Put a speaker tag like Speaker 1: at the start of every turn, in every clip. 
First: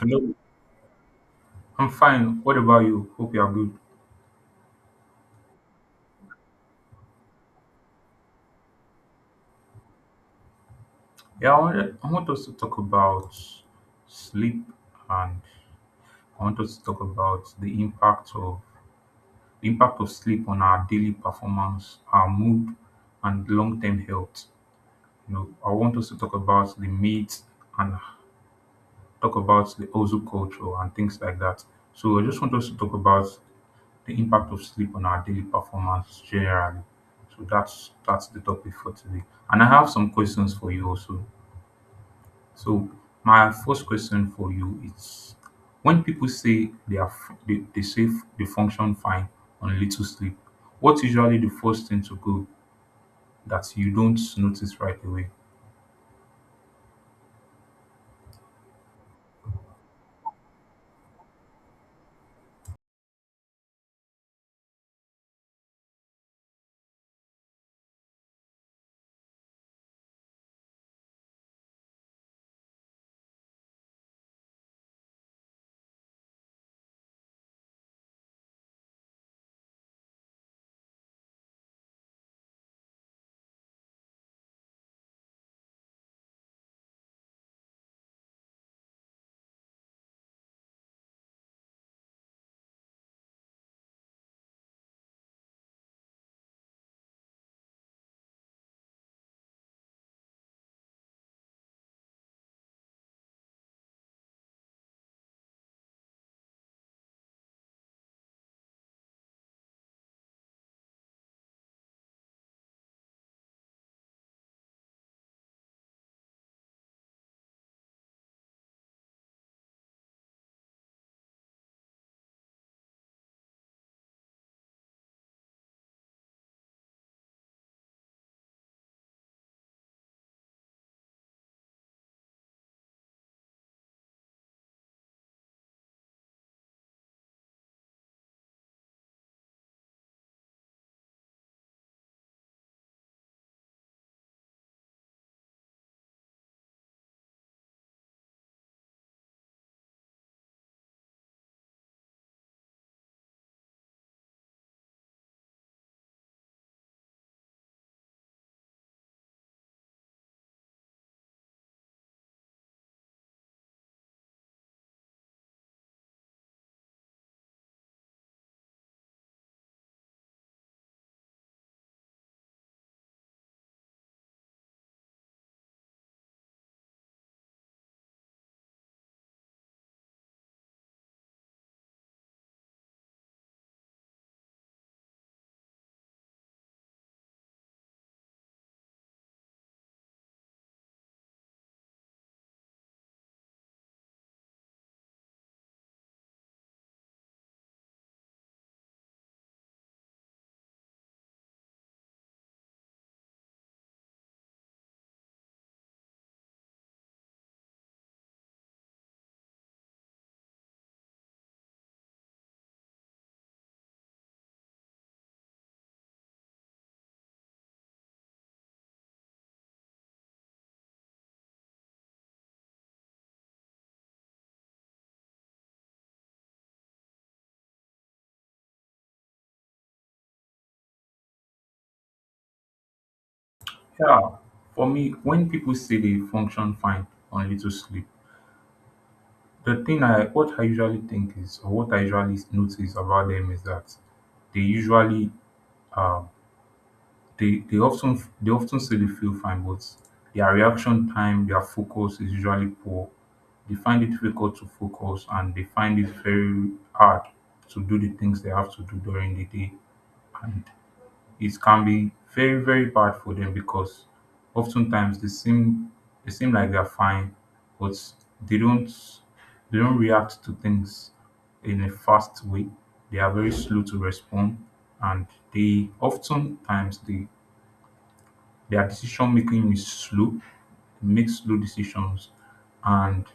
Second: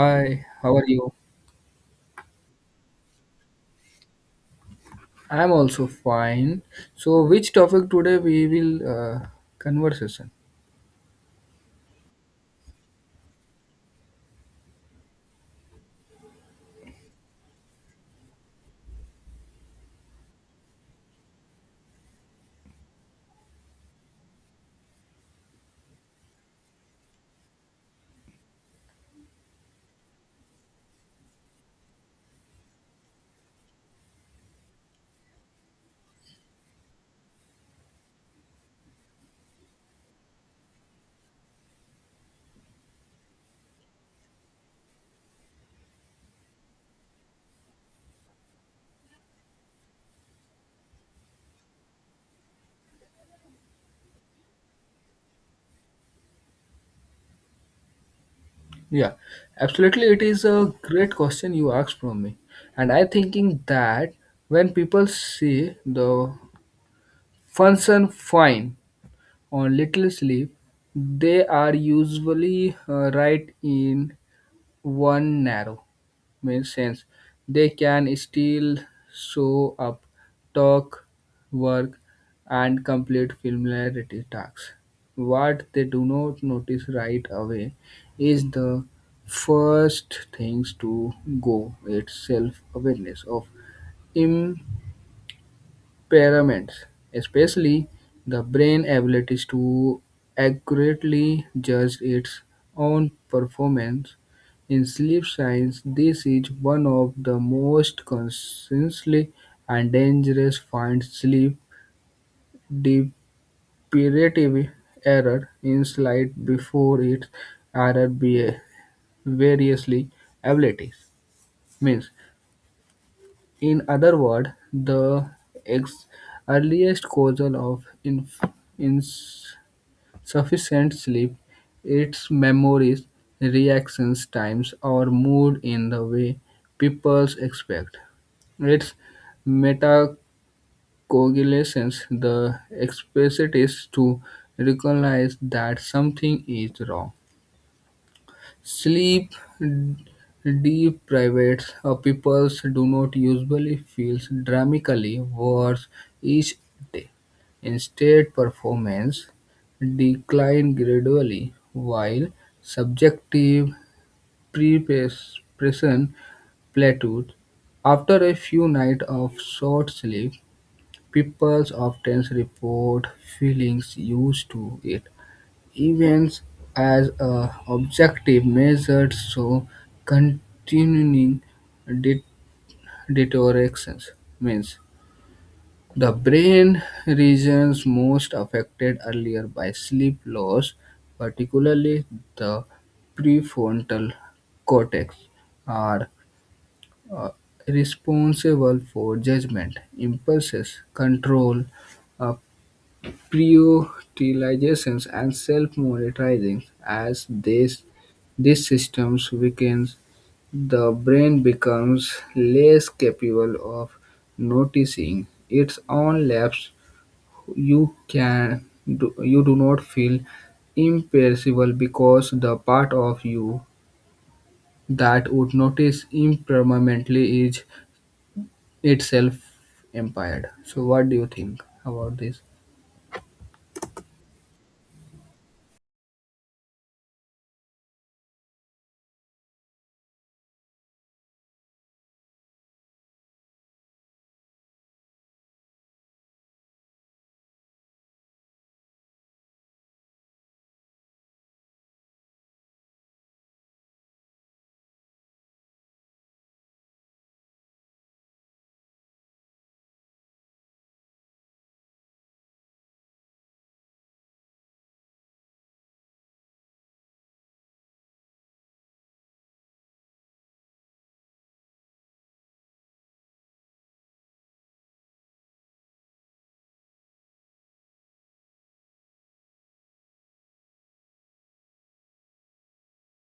Speaker 1: Hello,
Speaker 2: how are you?
Speaker 1: I'm fine. What about you? Hope you are good.
Speaker 2: I'm also fine. So, which topic today we will conversation?
Speaker 1: Yeah, I want us to talk about sleep, and I want us to talk about the impact of sleep on our daily performance, our mood, and long-term health. You know, I want us to talk about the myths and talk about the Ozu culture and things like that. So I just want us to talk about the impact of sleep on our daily performance generally. So that's the topic for today. And I have some questions for you also. So my first question for you is, when people say they are f- they say f- they function fine on little sleep, what's usually the first thing to go that you don't notice right away?
Speaker 2: Yeah, absolutely. It is a great question you asked from me, and I thinking that when people see the function fine on little sleep, they are usually right in one narrow. Makes sense. They can still show up, talk, work, and complete familiarity tasks. What they do not notice right away is the first things to go. It's self awareness of pyramids, especially the brain abilities to accurately judge its own performance. In sleep science, this is one of the most consistently and dangerous finds sleep deprivative error in slight before its error be variously abilities means. In other words, the ex- earliest causal of insufficient sleep is memories, reactions times, or mood in the way people expect. Its metacoagulation, the capacity to recognize that something is wrong. Sleep deprived people do not usually feel dramatically worse each day. Instead, performance decline gradually while subjective preparation plateaus. After a few nights of short sleep, people often report feelings used to it. Events as a objective measure show continuing de- deterioration, means the brain regions most affected earlier by sleep loss, particularly the prefrontal cortex, are uh, responsible for judgment, impulses, control, uh, prioritizations and self-monitoring. As this these systems weakens, the brain becomes less capable of noticing its own lapse. You you do not feel imperishable because the part of you that would notice impermanently is itself impaired. So, what do you think about this?
Speaker 1: Yeah, for me, when people say they function fine on little sleep, the thing I what I usually think is, or what I usually notice about them, is that they usually uh, they often say they feel fine, but their reaction time, their focus is usually poor. They find it difficult to focus and they find it very hard to do the things they have to do during the day. And it can be very, very bad for them because oftentimes they seem like they're fine, but they don't they don't react to things in a fast way. They are very slow to respond, and they oftentimes they their decision making is slow, they make slow decisions. And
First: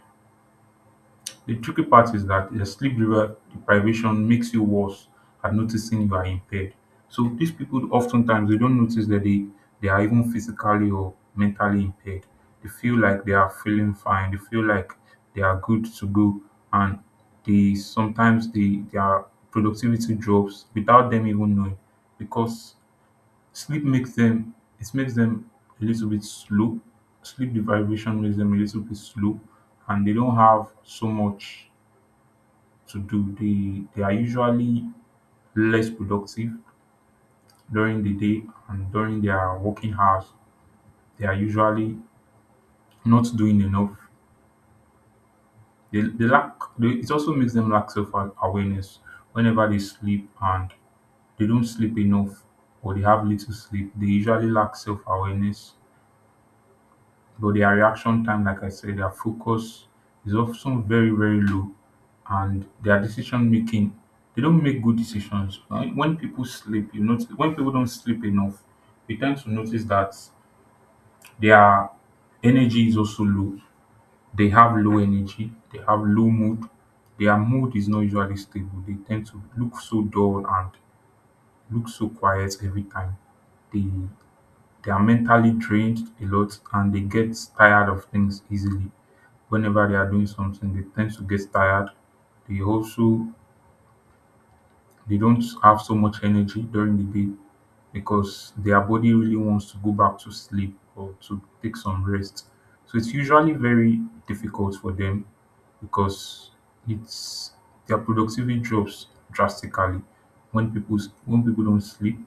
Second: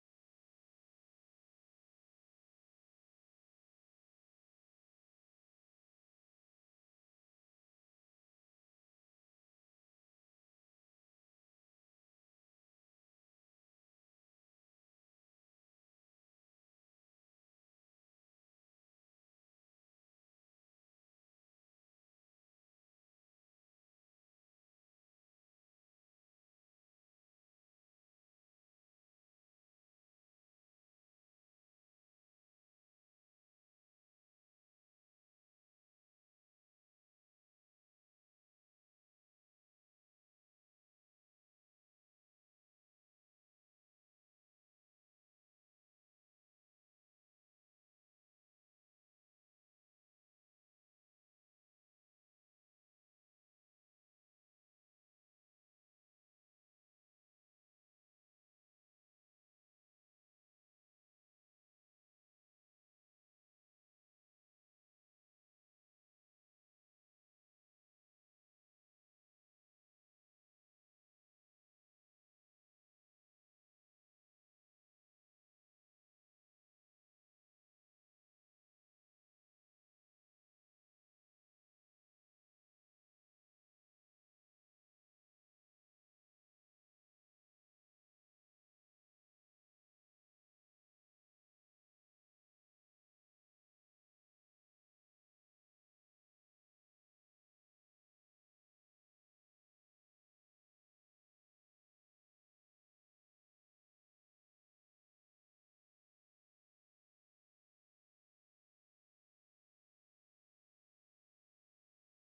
Speaker 1: the tricky part is that the deprivation makes you worse at noticing you are impaired. So these people oftentimes they don't notice that they are even physically or mentally impaired. They feel like they are feeling fine. They feel like they are good to go, and they sometimes they their productivity drops without them even knowing, because sleep makes them, it makes them a little bit slow. Sleep deprivation makes them a little bit slow, and they don't have so much to do. They are usually less productive during the day and during their working hours. They are usually not doing enough. It also makes them lack self awareness. Whenever they sleep and they don't sleep enough, or they have little sleep, they usually lack self awareness. But their reaction time, like I said, their focus is often very, very low, and their decision making, they don't make good decisions. When people sleep, you notice, when people don't sleep enough, we tend to notice that their energy is also low. They have low energy, they have low mood, their mood is not usually stable. They tend to look so dull and look so quiet every time. They they are mentally drained a lot, and they get tired of things easily. Whenever they are doing something, they tend to get tired. They also they don't have so much energy during the day, because their body really wants to go back to sleep or to take some rest. So it's usually very difficult for them, because it's their productivity drops drastically when when people don't sleep,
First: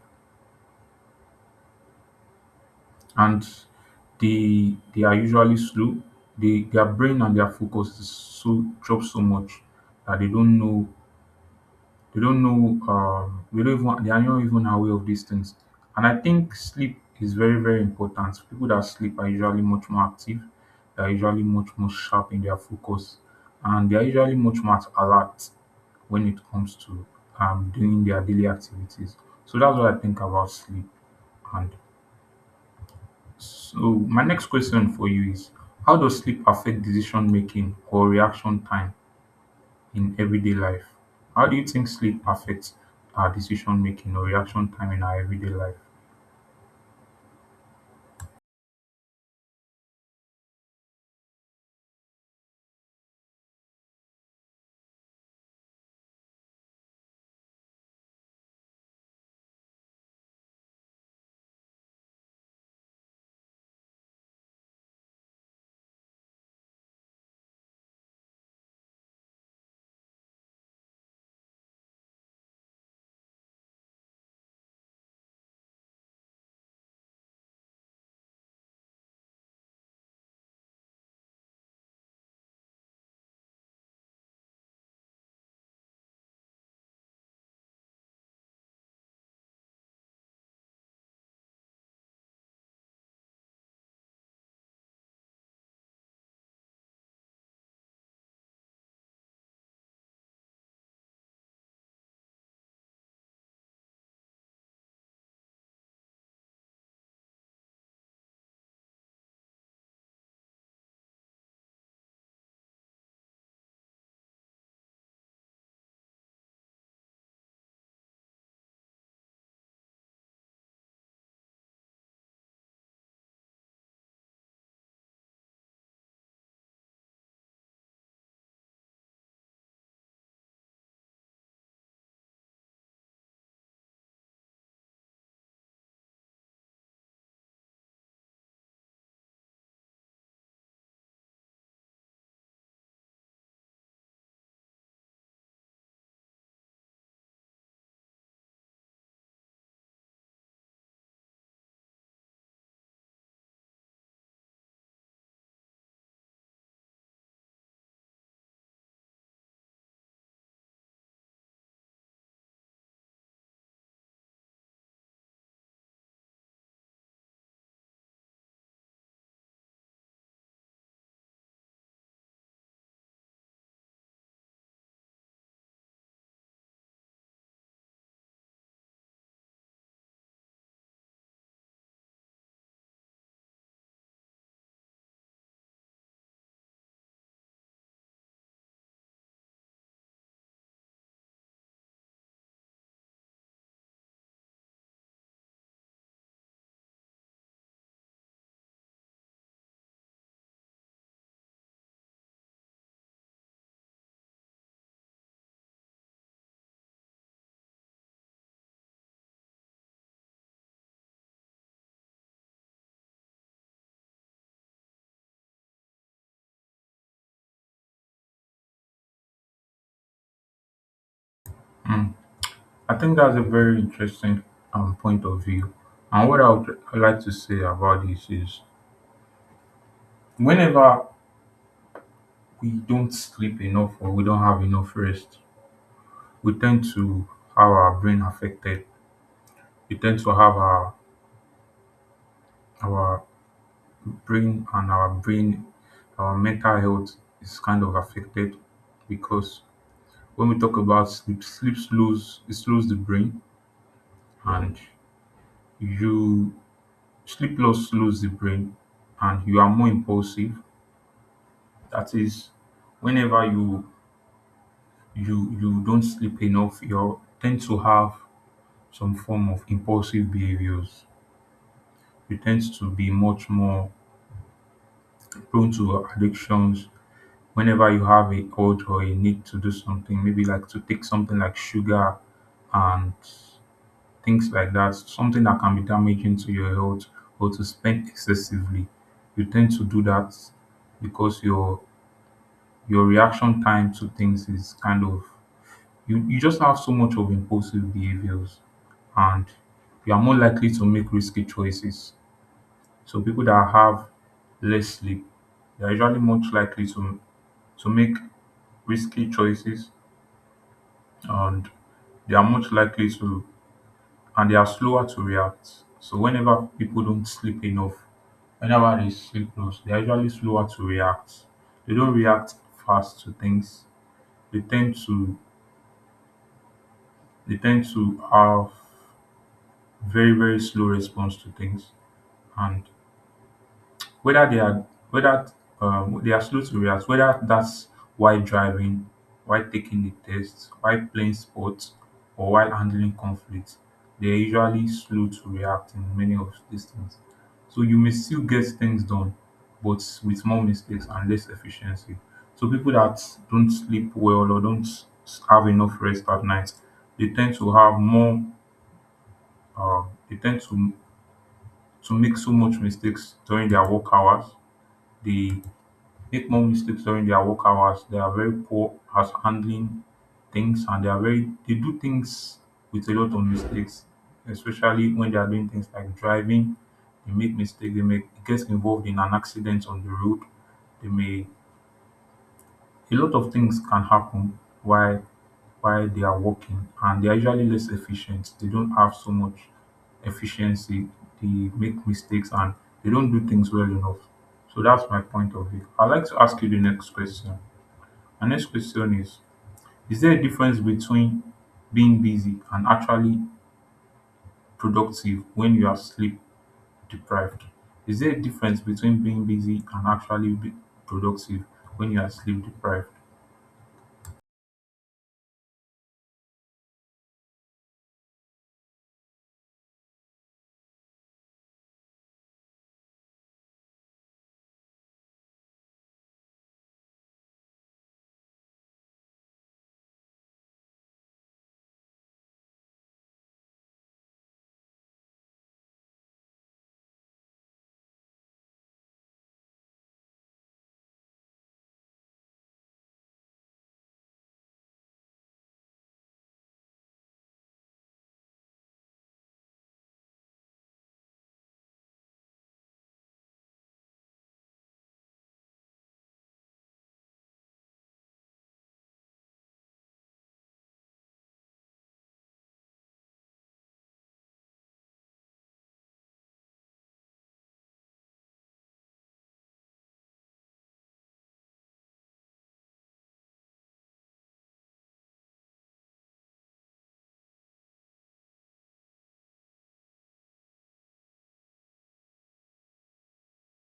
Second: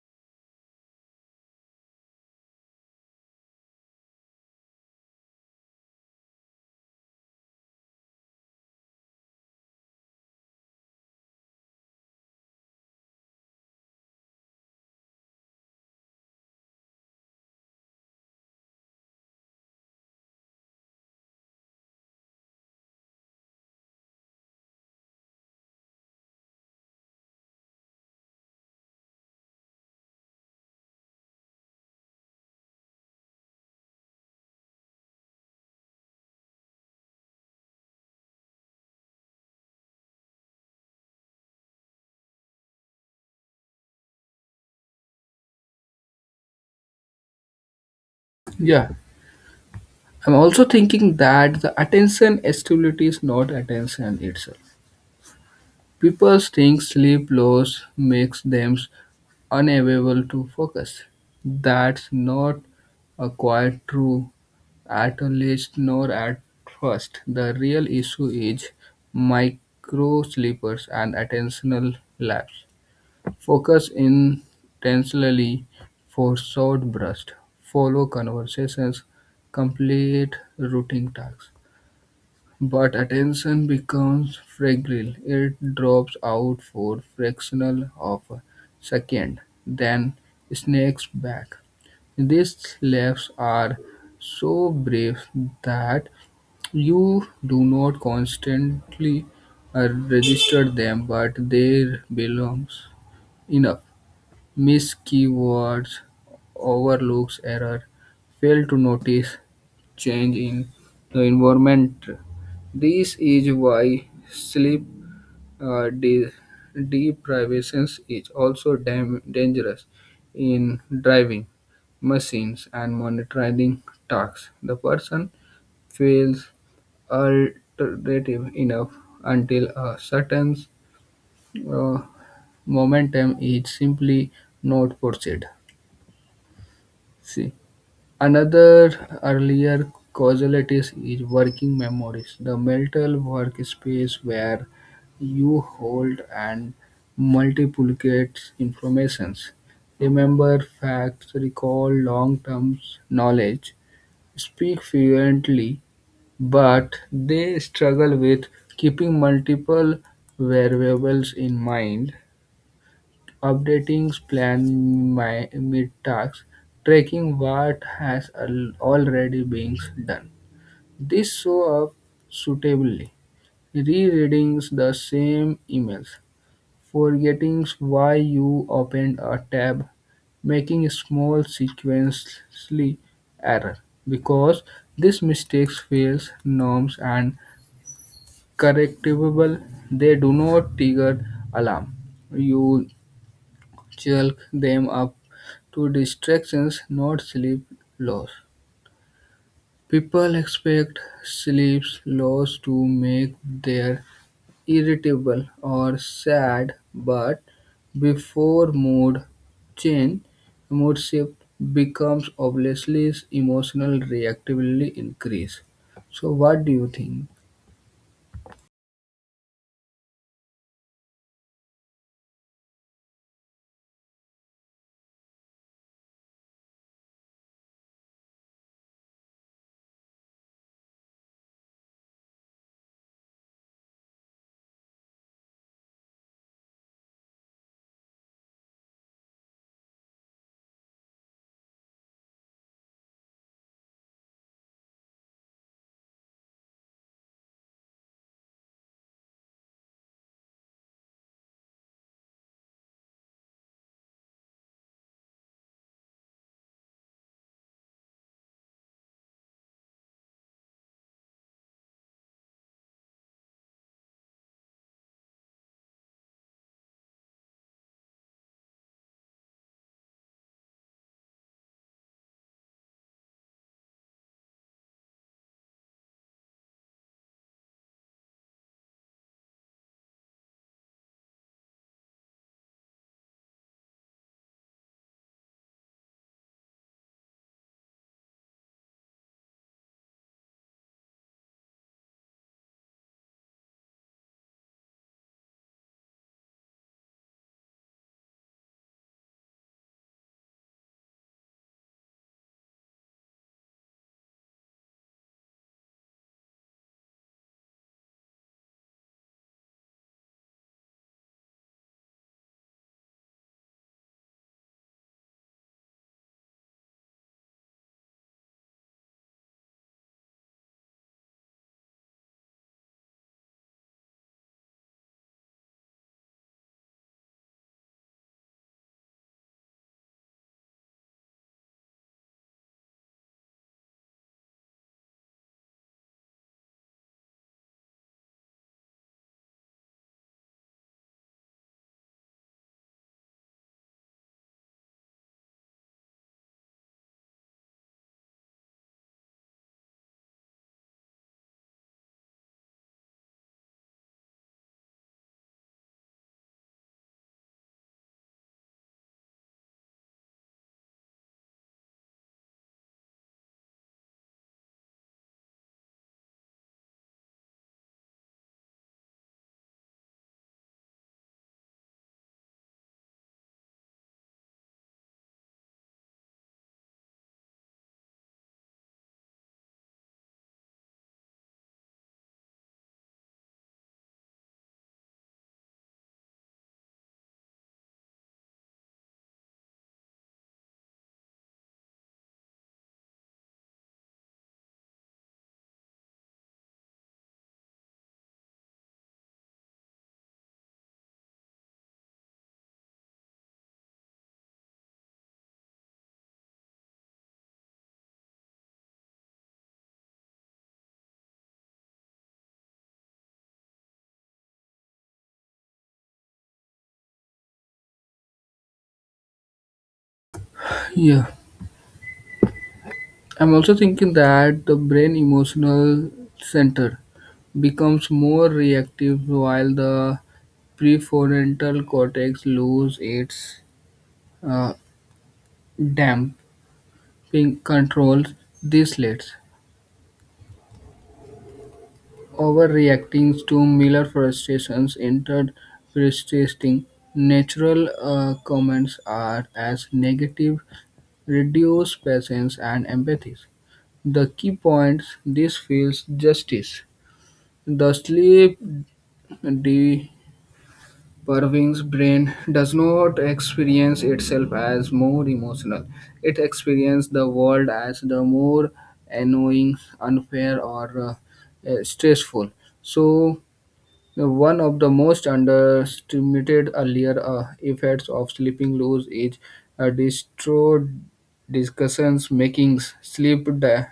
Speaker 1: and they are usually slow. Their brain and their focus is so drops so much that they don't know, they don't even, they are not even aware of these things. And I think sleep is very, very important. People that sleep are usually much more active, they are usually much more sharp in their focus, and they are usually much more alert when it comes to doing their daily activities. So that's what I think about sleep. And so, my next question for you is, how does sleep affect decision making or reaction time in everyday life? How do you think sleep affects our decision making or reaction time in our everyday life?
Speaker 2: Yeah, I'm also thinking that the attention stability is not attention itself. People think sleep loss makes them unable to focus. That's not quite true, at least nor at first. The real issue is micro sleepers and attentional laps. Focus intensely for short bursts, follow conversations, complete routine tasks. But attention becomes fragile; it drops out for fractional of a second, then snakes back. These laps are so brief that you do not constantly uh, register them, but they belongs enough. Miss keywords, overlooks error, fail to notice change in the environment. This is why sleep uh, de- deprivation is also dangerous in driving machines and monitoring tasks. The person feels alternative enough until a certain uh, momentum is simply not pursued. See, another earlier causality is working memories, the mental workspace where you hold and multiplicate informations. Remember facts, recall long-term knowledge, speak fluently, but they struggle with keeping multiple variables in mind, updating plan my mid-tasks, tracking what has already been done. This show up suitably. Rereading the same emails, forgetting why you opened a tab, making small sequentially error because these mistakes fails norms and correctable, they do not trigger alarm. You chalk them up to distractions, not sleep loss. People expect sleep loss to make them irritable or sad, but before mood change, mood shift becomes obviously emotional reactively increase. So what do you think?
Speaker 1: I think that's a very interesting point of view. And what I would like to say about this is, whenever we don't sleep enough or we don't have enough rest, we tend to have our brain affected. We tend to have our brain, and our mental health is kind of affected, because when we talk about sleep, sleep slows the brain, and you sleep loss lose the brain, and you are more impulsive. That is, whenever you don't sleep enough, you tend to have some form of impulsive behaviors. You tend to be much more prone to addictions. Whenever you have a urge or a need to do something, maybe like to take something like sugar and things like that, something that can be damaging to your health, or to spend excessively, you tend to do that, because your reaction time to things is kind of, you just have so much of impulsive behaviors, and you are more likely to make risky choices. So people that have less sleep, they are usually much likely to make risky choices, and they are much likely to they are slower to react. So whenever people don't sleep enough, whenever they see flows, they're usually slower to react. They don't react fast to things. They tend to they tend to have very, very slow response to things. And whether they are whether they are slow to react, whether that's while driving, while taking the test, while playing sports, or while handling conflict, they're usually slow to react in many of these things. So you may still get things done, but with more mistakes and less efficiency. So people that don't sleep well or don't s- have enough rest at night, they tend to have more. Uh, they tend to make so much mistakes during their work hours. They make more mistakes during their work hours. They are very poor at handling things, and they are very they do things with a lot of mistakes, especially when they are doing things like driving. They make mistakes, they make gets involved in an accident on the road. They may A lot of things can happen while they are working, and they are usually less efficient. They don't have so much efficiency. They make mistakes, and they don't do things well enough. So that's my point of view. I'd like to ask you the next question. My next question is there a difference between being busy and actually productive when you are sleep deprived? Is there a difference between being busy and actually be productive when you are sleep deprived?
Speaker 2: Yeah. I'm also thinking that the brain emotional center becomes more reactive while the prefrontal cortex loses its uh, damping controls. This leads overreacting to Miller frustrations entered persisting. Natural comments are as negative, reduce patience and empathy. The key points this feels justice. The sleep depriving's brain does not experience itself as more emotional. It experiences the world as the more annoying, unfair, or stressful. So one of the most underestimated earlier effects of sleeping loose is distraught discussions making sleep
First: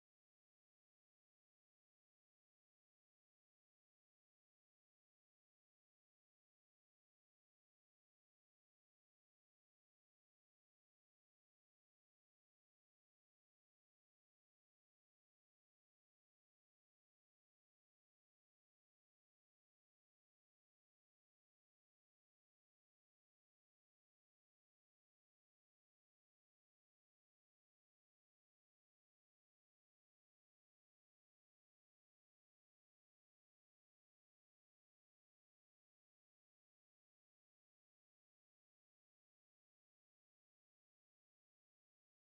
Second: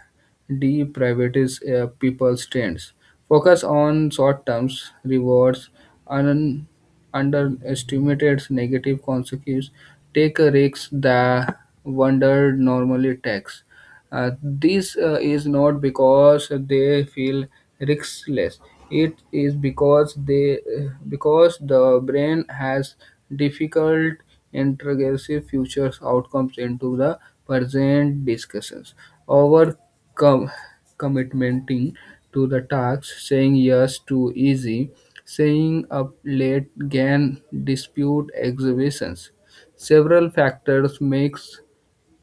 Speaker 2: deprivatives people's trends. Focus on short term rewards and underestimated negative consequences. Take risks that wonder normally takes. This is not because they feel riskless. It is because they because the brain has difficult integrative future outcomes into the present discussions. Our com- commitmenting to the task, saying yes to easy, saying up late can dispute exhibitions. Several factors makes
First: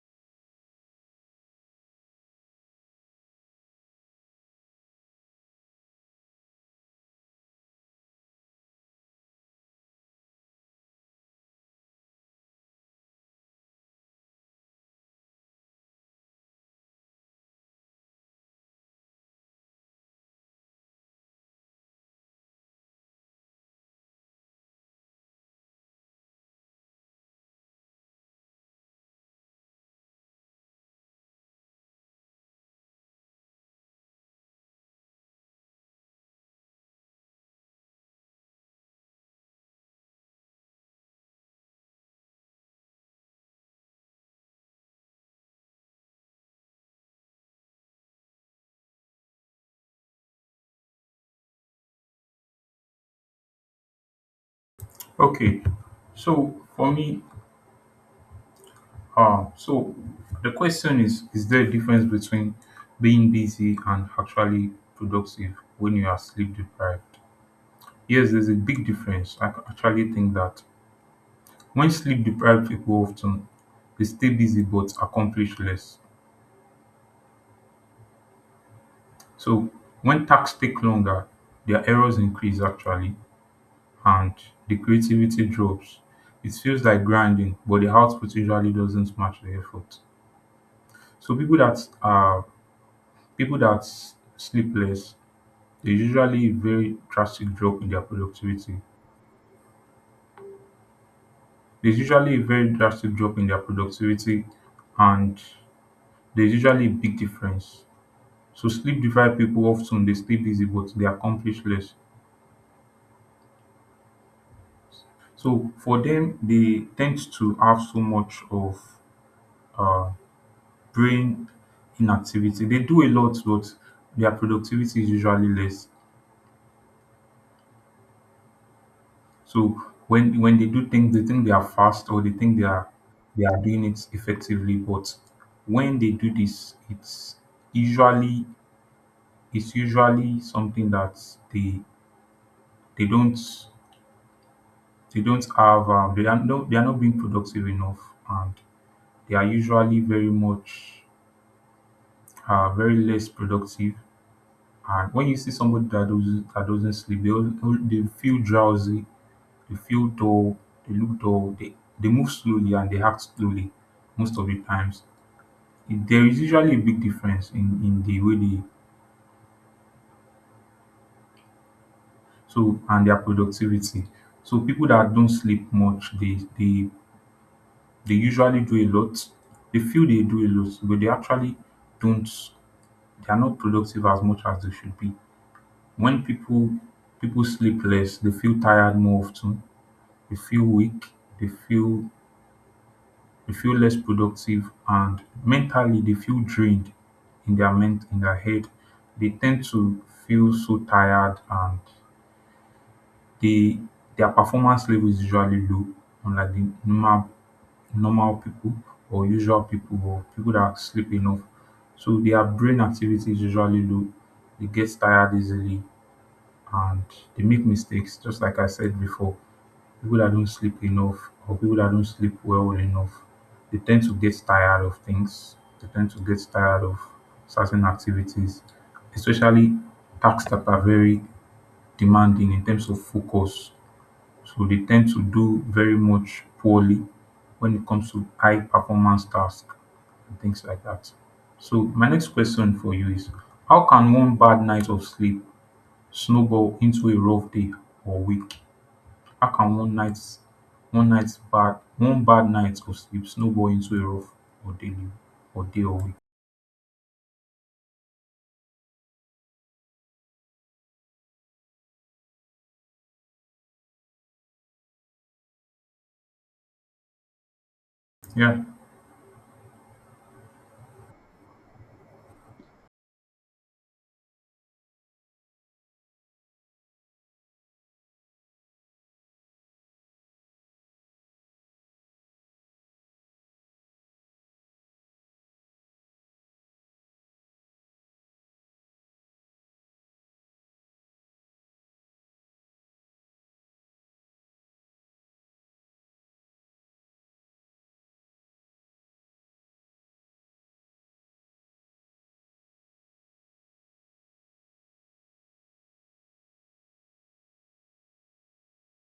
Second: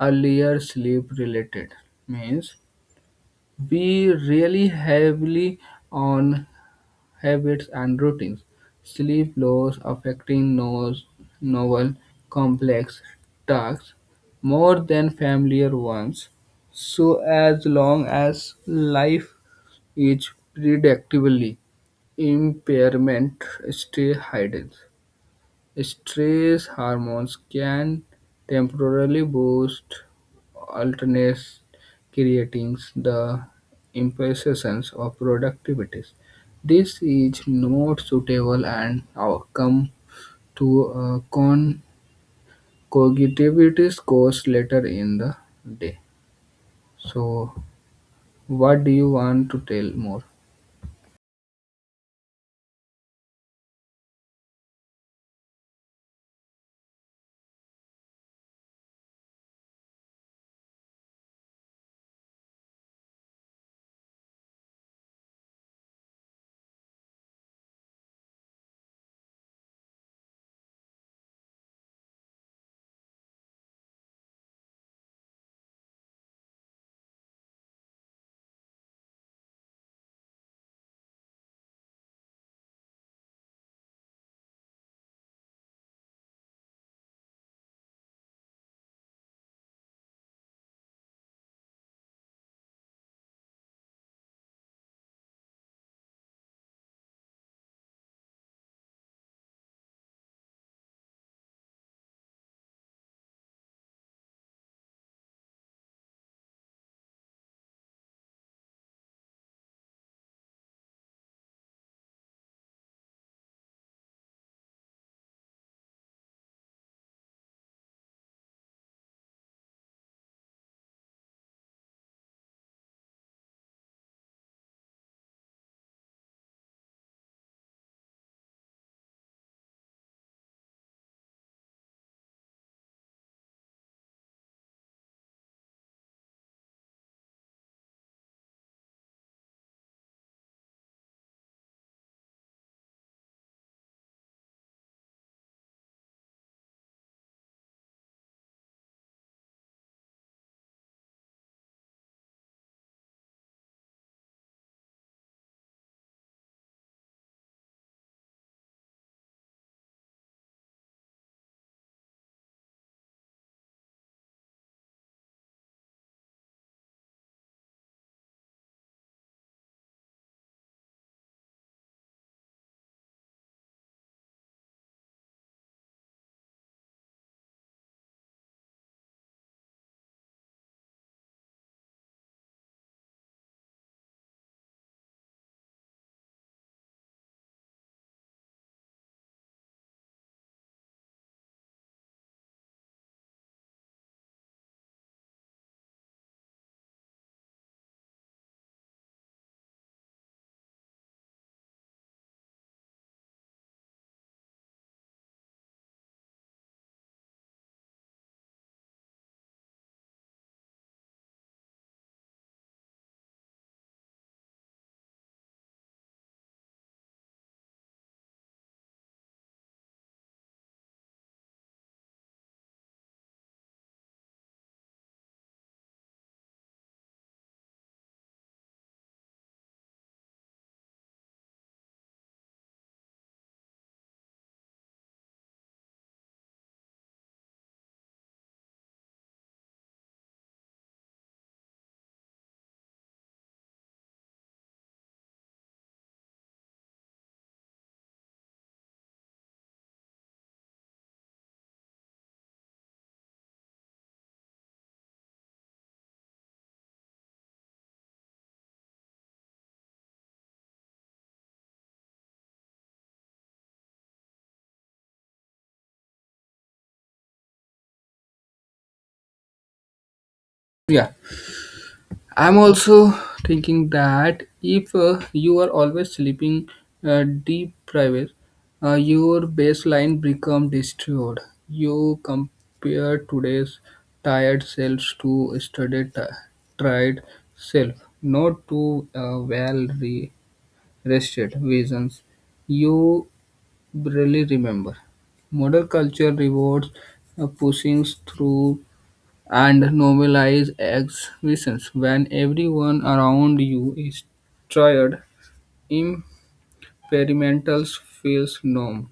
Speaker 2: earlier sleep related means we rely heavily on habits and routines, sleep loss affecting novel complex tasks more than familiar ones, so as long as life is predictably impairment stay hidden. Stress hormones can temporarily boost alertness, creating the impression of productivity. This is not suitable and outcome to cognitivity scores later in the day. So, what do you want to tell more?
Speaker 1: Okay, so for me, so the question is there a difference between being busy and actually productive when you are sleep deprived? Yes, there's a big difference. Actually think that when sleep-deprived, people often they stay busy but accomplish less. So when tasks take longer, their errors increase actually, and the creativity drops. It feels like grinding, but the output usually doesn't match the effort. So people that sleep less, there's usually a very drastic drop in their productivity. There's usually a very drastic drop in their productivity, and there's usually a big difference. So sleep-deprived people often they stay busy but they accomplish less. So for them, they tend to have so much of uh, brain inactivity. They do a lot, but their productivity is usually less. So when they do things, they think they are fast or they think they are doing it effectively. But when they do this, usually it's usually something that they they don't they don't have, they are not being productive enough, and they are usually very much, very less productive. And when you see somebody that doesn't sleep, they feel drowsy, they feel dull, they look dull, they move slowly and they act slowly most of the times. There is usually a big difference in the way they so and their productivity. So people that don't sleep much, they usually do a lot. They feel they do a lot, but they actually don't, they are not productive as much as they should be. When people sleep less, they feel tired more often, they feel weak, they feel they feel less productive, and mentally they feel drained in their head. They tend to feel so tired, and they their performance level is usually low, unlike the normal people or usual people or people that sleep enough. So their brain activity is usually low. They get tired easily, and they make mistakes, just like I said before. People that don't sleep enough or people that don't sleep well enough, they tend to get tired of things. They tend to get tired of certain activities, especially tasks that are very demanding in terms of focus. So they tend to do very much poorly when it comes to high performance tasks and things like that. So my next question for you is how can one bad night of sleep snowball into a rough day or week? How can one bad night of sleep snowball into a rough or daily or day or week? Yeah.
Speaker 2: Yeah. I'm also thinking that if you are always sleeping deep private, your baseline become destroyed. You compare today's tired selves to yesterday tired self, not to well rested visions. You barely remember. Modern culture rewards pushing through and normalize exhibitions when everyone around you is tired. Experimentals feels norm.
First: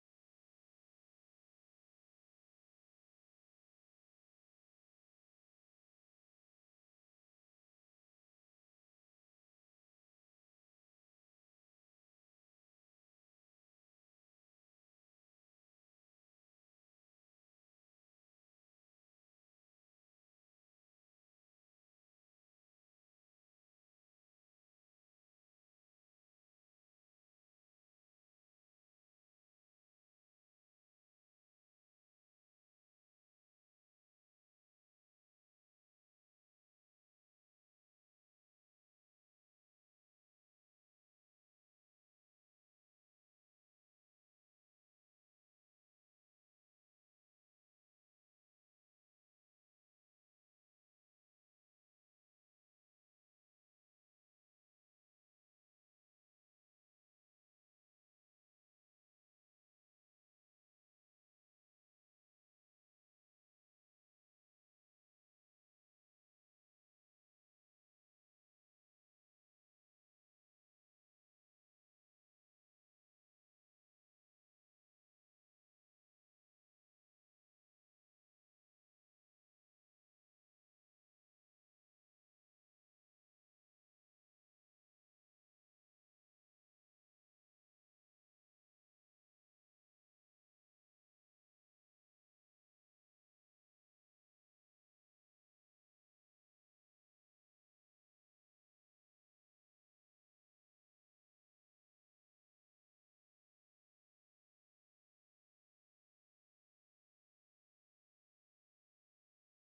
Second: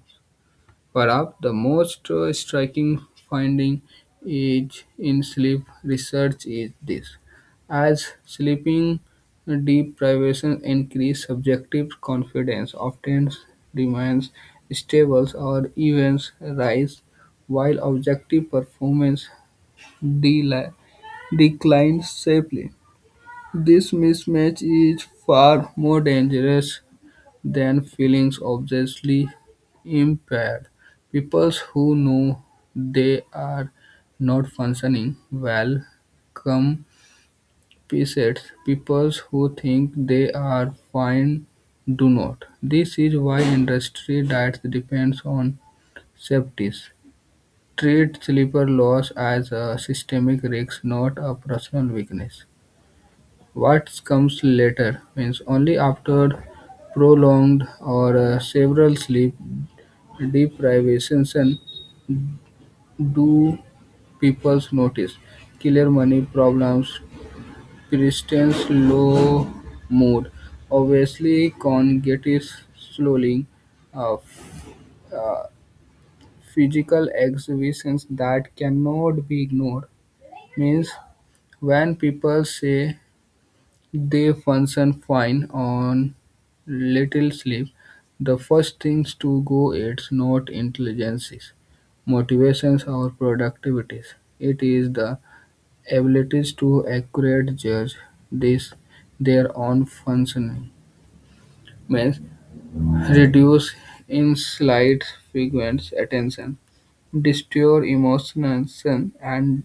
Speaker 2: Perhaps the most striking finding is in sleep research is this: as sleeping deprivation increases, subjective confidence, often remains stable or even rise, while objective performance deli- declined sharply. This mismatch is far more dangerous than feeling obviously impaired. People who know they are not functioning well compensate. People who think they are fine do not. This is why industry diets depends on safeties. Treat sleeper loss as a systemic risk, not a personal weakness. What comes later means only after prolonged or several sleep deprivation do people notice clear money problems, persistent low mood, obviously cognitive slowing, uh, f- uh, physical exhibitions that cannot be ignored. Means when people say they function fine on little sleep, the first things to go its not intelligences, motivations or productivities. It is the abilities to accurate judge this their own functioning. Means reduce in slight, frequent attention, destroy emotions and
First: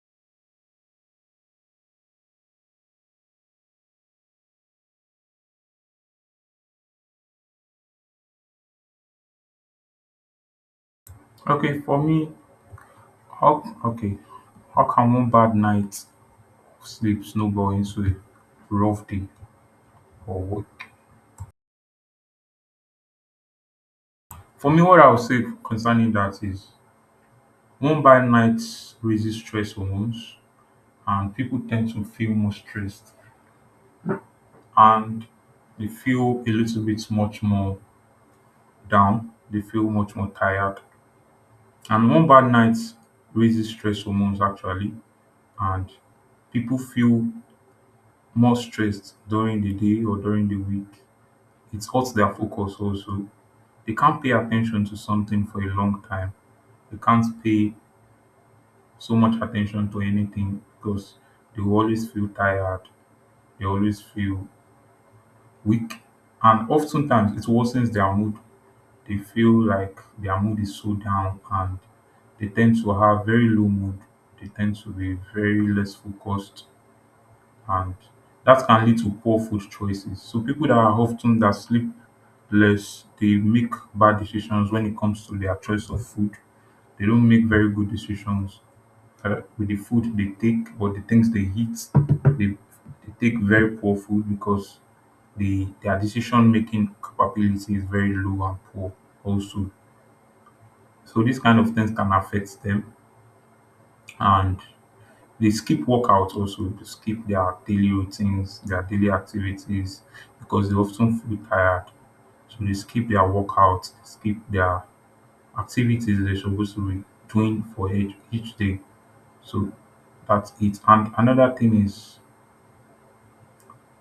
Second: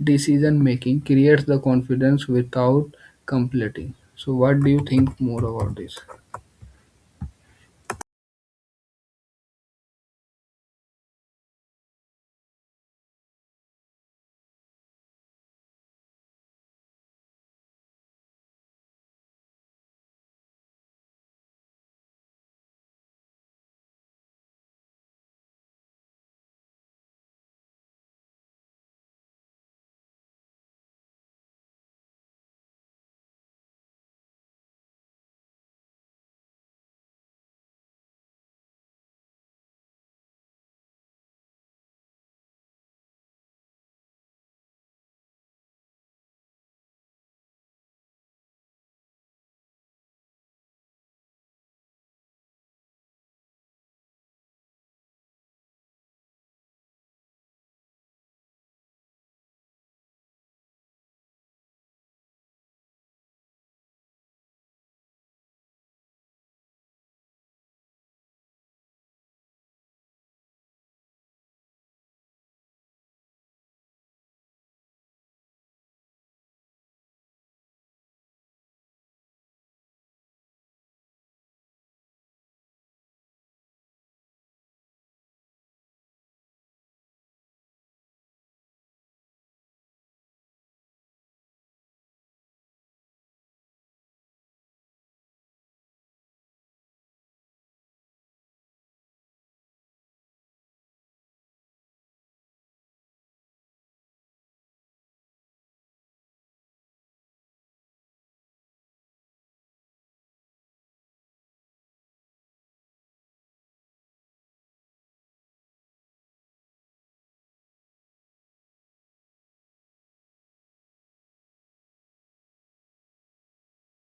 Speaker 2: decision-making creates the confidence without completing. So what do you think more about this?
Speaker 1: Okay, for me, okay, how can one bad night of sleep snowball into a rough day or week? For me, what I would say concerning that is one bad night raises stress hormones and people tend to feel more stressed and they feel a little bit much more down. They feel much more tired. And one bad night raises stress hormones actually and people feel more stressed during the day or during the week. It hurts their focus also. They can't pay attention to something for a long time. They can't pay so much attention to anything because they will always feel tired, they always feel weak, and oftentimes it worsens their mood. They feel like their mood is so down and they tend to have very low mood, they tend to be very less focused, and that can lead to poor food choices. So people that are often that sleep less, they make bad decisions when it comes to their choice of food. They don't make very good decisions with the food they take or the things they eat they, they take very poor food because their decision making capability is very low and poor also, so these kind of things can affect them, and they skip workouts also, they skip their daily routines, their daily activities because they often feel tired, so they skip their workouts, skip their activities they're supposed to be doing for each day. So that's it, and another thing is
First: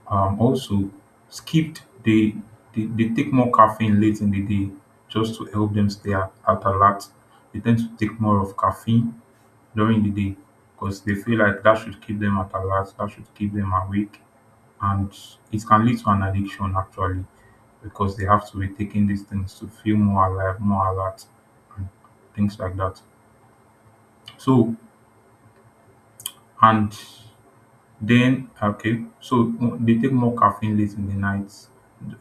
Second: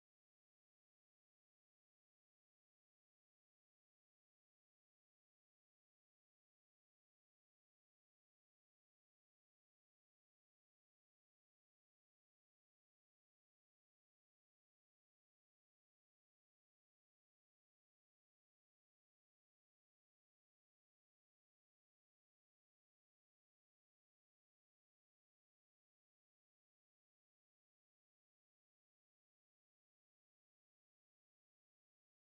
Speaker 1: Also, skipped they take more caffeine late in the day just to help them stay at alert. They tend to take more of caffeine during the day because they feel like that should keep them at alert, that should keep them awake, and it can lead to an addiction actually because they have to be taking these things to feel more alive, more alert, and things like that. So, and so, they take more caffeine late in the night,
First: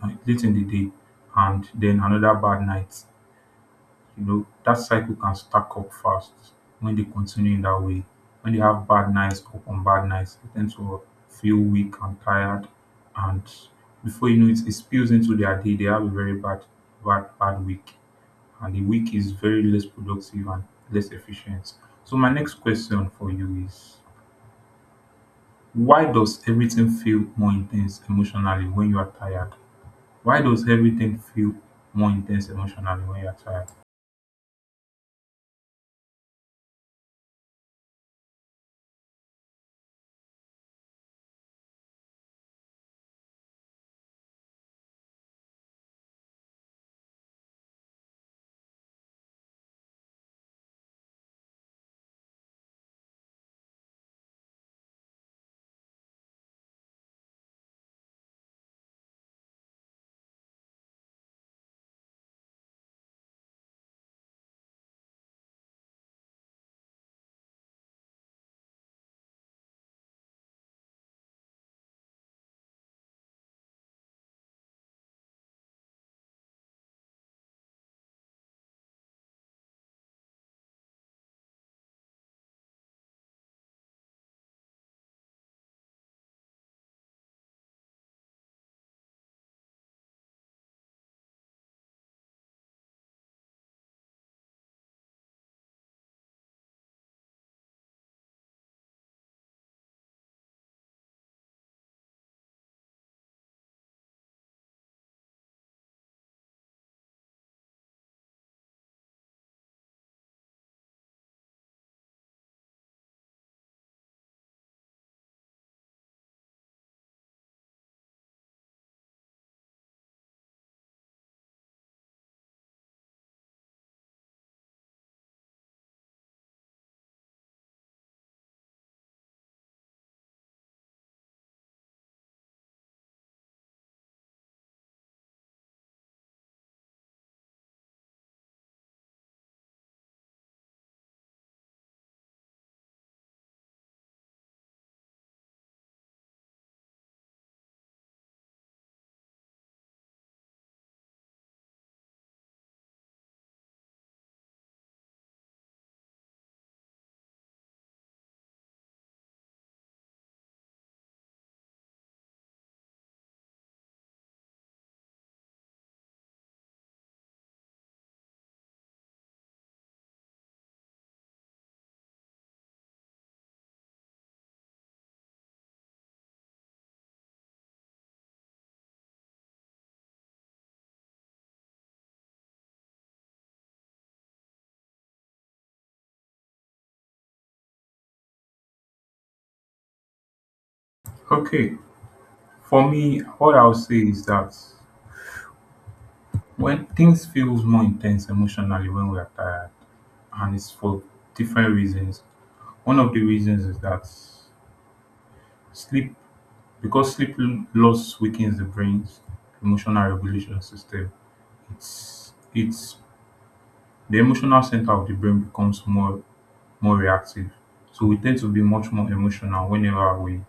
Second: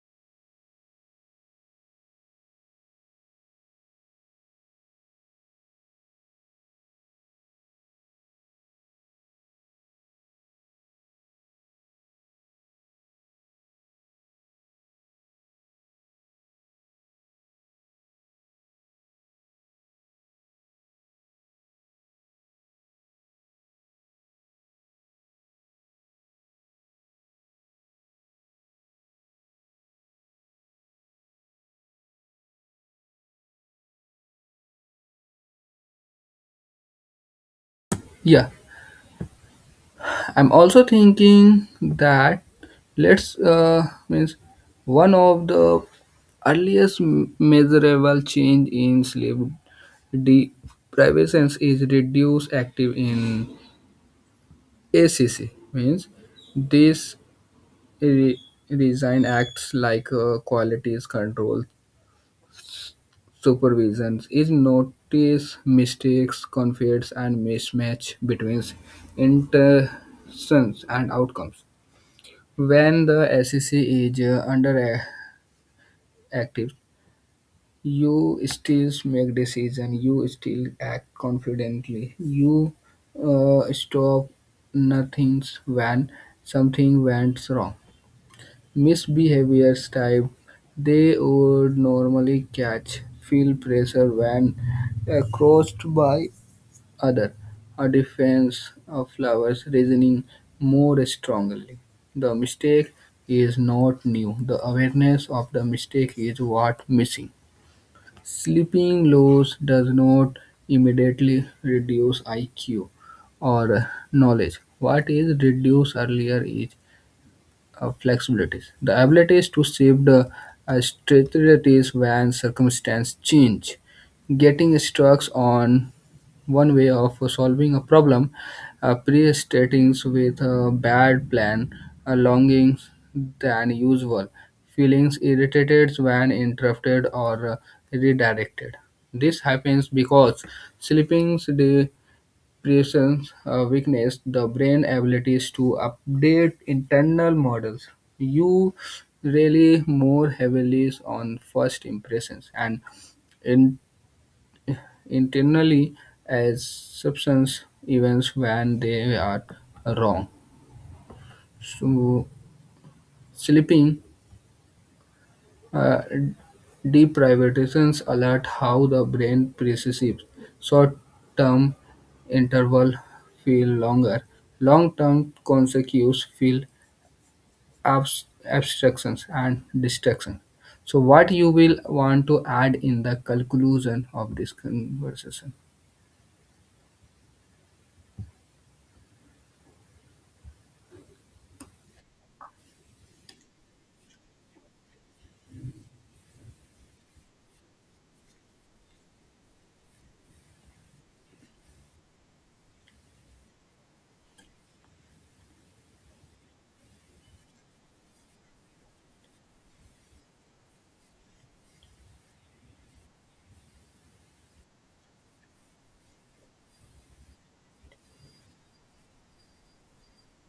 Speaker 1: late in the day, and then another bad night. You know that cycle can stack up fast when they continue in that way. When they have bad nights upon bad nights, they tend to feel weak and tired, and before you know it, it spills into their day. They have a very bad week, and the week is very less productive and less efficient. So my next question for you is, why does everything feel more intense emotionally when you are tired? Why does everything feel more intense emotionally when you are tired?
Speaker 2: Yeah, I'm also thinking that let's means one of the earliest measurable change in sleep deprivation is reduced active in ACC, means this re- resign acts like qualities control. Supervisions is notice mistakes, conflicts, and mismatch between intentions and outcomes. When the SEC is under active, you still make decision. You still act confidently, you stop nothing when something went wrong. Misbehaviors type they would normally catch feel pressure when crossed by other, a defense of flowers reasoning more strongly. The mistake is not new, the awareness of the mistake is what missing. Sleeping loss does not immediately reduce IQ or knowledge. What is reduced earlier is flexibilities. The abilities to shift the strategies when circumstances change. Getting stuck on one way of solving a problem, pre-stating with a bad plan, a longing than usual, feelings irritated when interrupted or redirected. This happens because sleeping presence weakness the brain abilities to update internal models. You really more heavily on first impressions and in, internally as substance events when they are wrong. So sleeping Uh, deprivations alert how the brain perceives short-term interval feel longer, long-term consequences feel abstractions and distractions. So, what you will want to add in the conclusion of this conversation?
Speaker 1: Okay, for me, what I'll say is that when things feels more intense emotionally when we are tired, and it's for different reasons. One of the reasons is that sleep, because loss weakens the brain's emotional regulation system. It's the emotional center of the brain becomes more reactive. So we tend to be much more emotional whenever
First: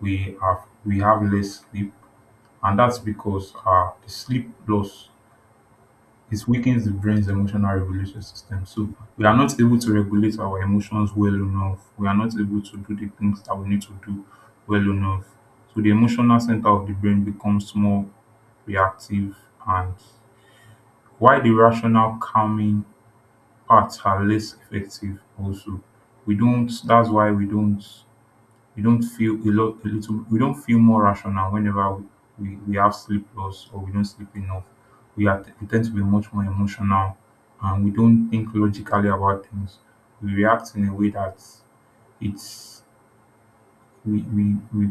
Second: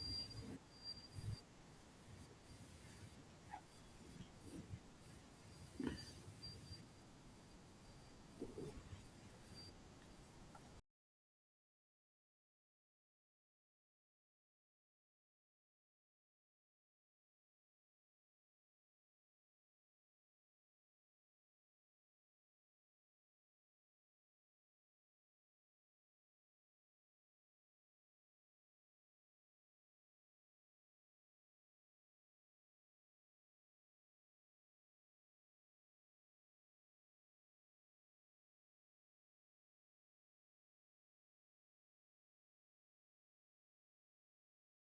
Speaker 1: we have we have less sleep, and that's because the sleep loss, it weakens the brain's emotional regulation system. So we are not able to regulate our emotions well enough. We are not able to do the things that we need to do well enough. So the emotional center of the brain becomes more reactive, and why the rational calming parts are less effective also. We don't that's why we don't We don't feel a lot a little we don't feel more rational whenever we have sleep loss or we don't sleep enough. We tend to be much more emotional and we don't think logically about things. We react in a way that it's we we, we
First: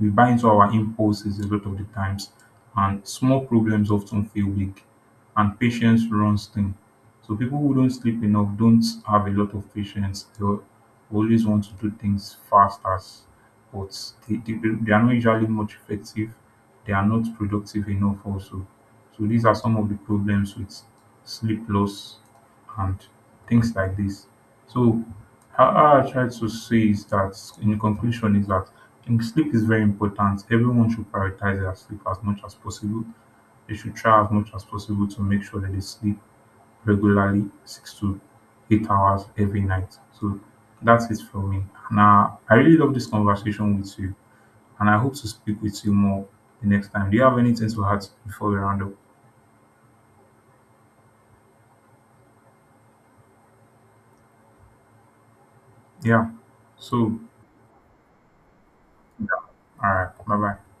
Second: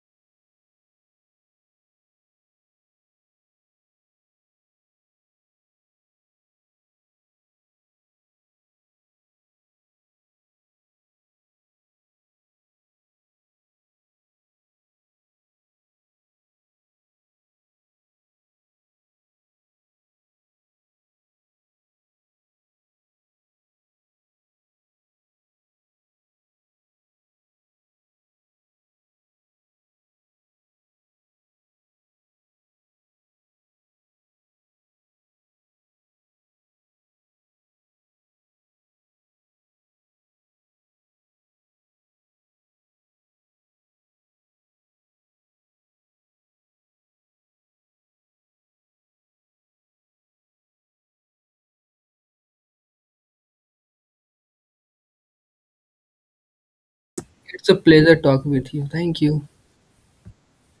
Speaker 1: we buy into our impulses a lot of the times, and small problems often feel big, and patience runs thin. So people who don't sleep enough don't have a lot of patience. Always want to do things fast as, but they, they, they are not usually much effective. They are not productive enough also. So these are some of the problems with sleep loss and things like this. So how I try to say is that, in conclusion, is that and sleep is very important. Everyone should prioritize their sleep as much as possible. They should try as much as possible to make sure that they sleep regularly, 6 to 8 hours every night. So that's it for me. Now, I really love this conversation with you, and I hope to speak with you more the next time. Do you have anything to add before we round up? Yeah. So,
Speaker 2: It's a pleasure talking with you. Thank
Speaker 1: yeah.
Speaker 2: you.
Speaker 1: All right. Bye bye.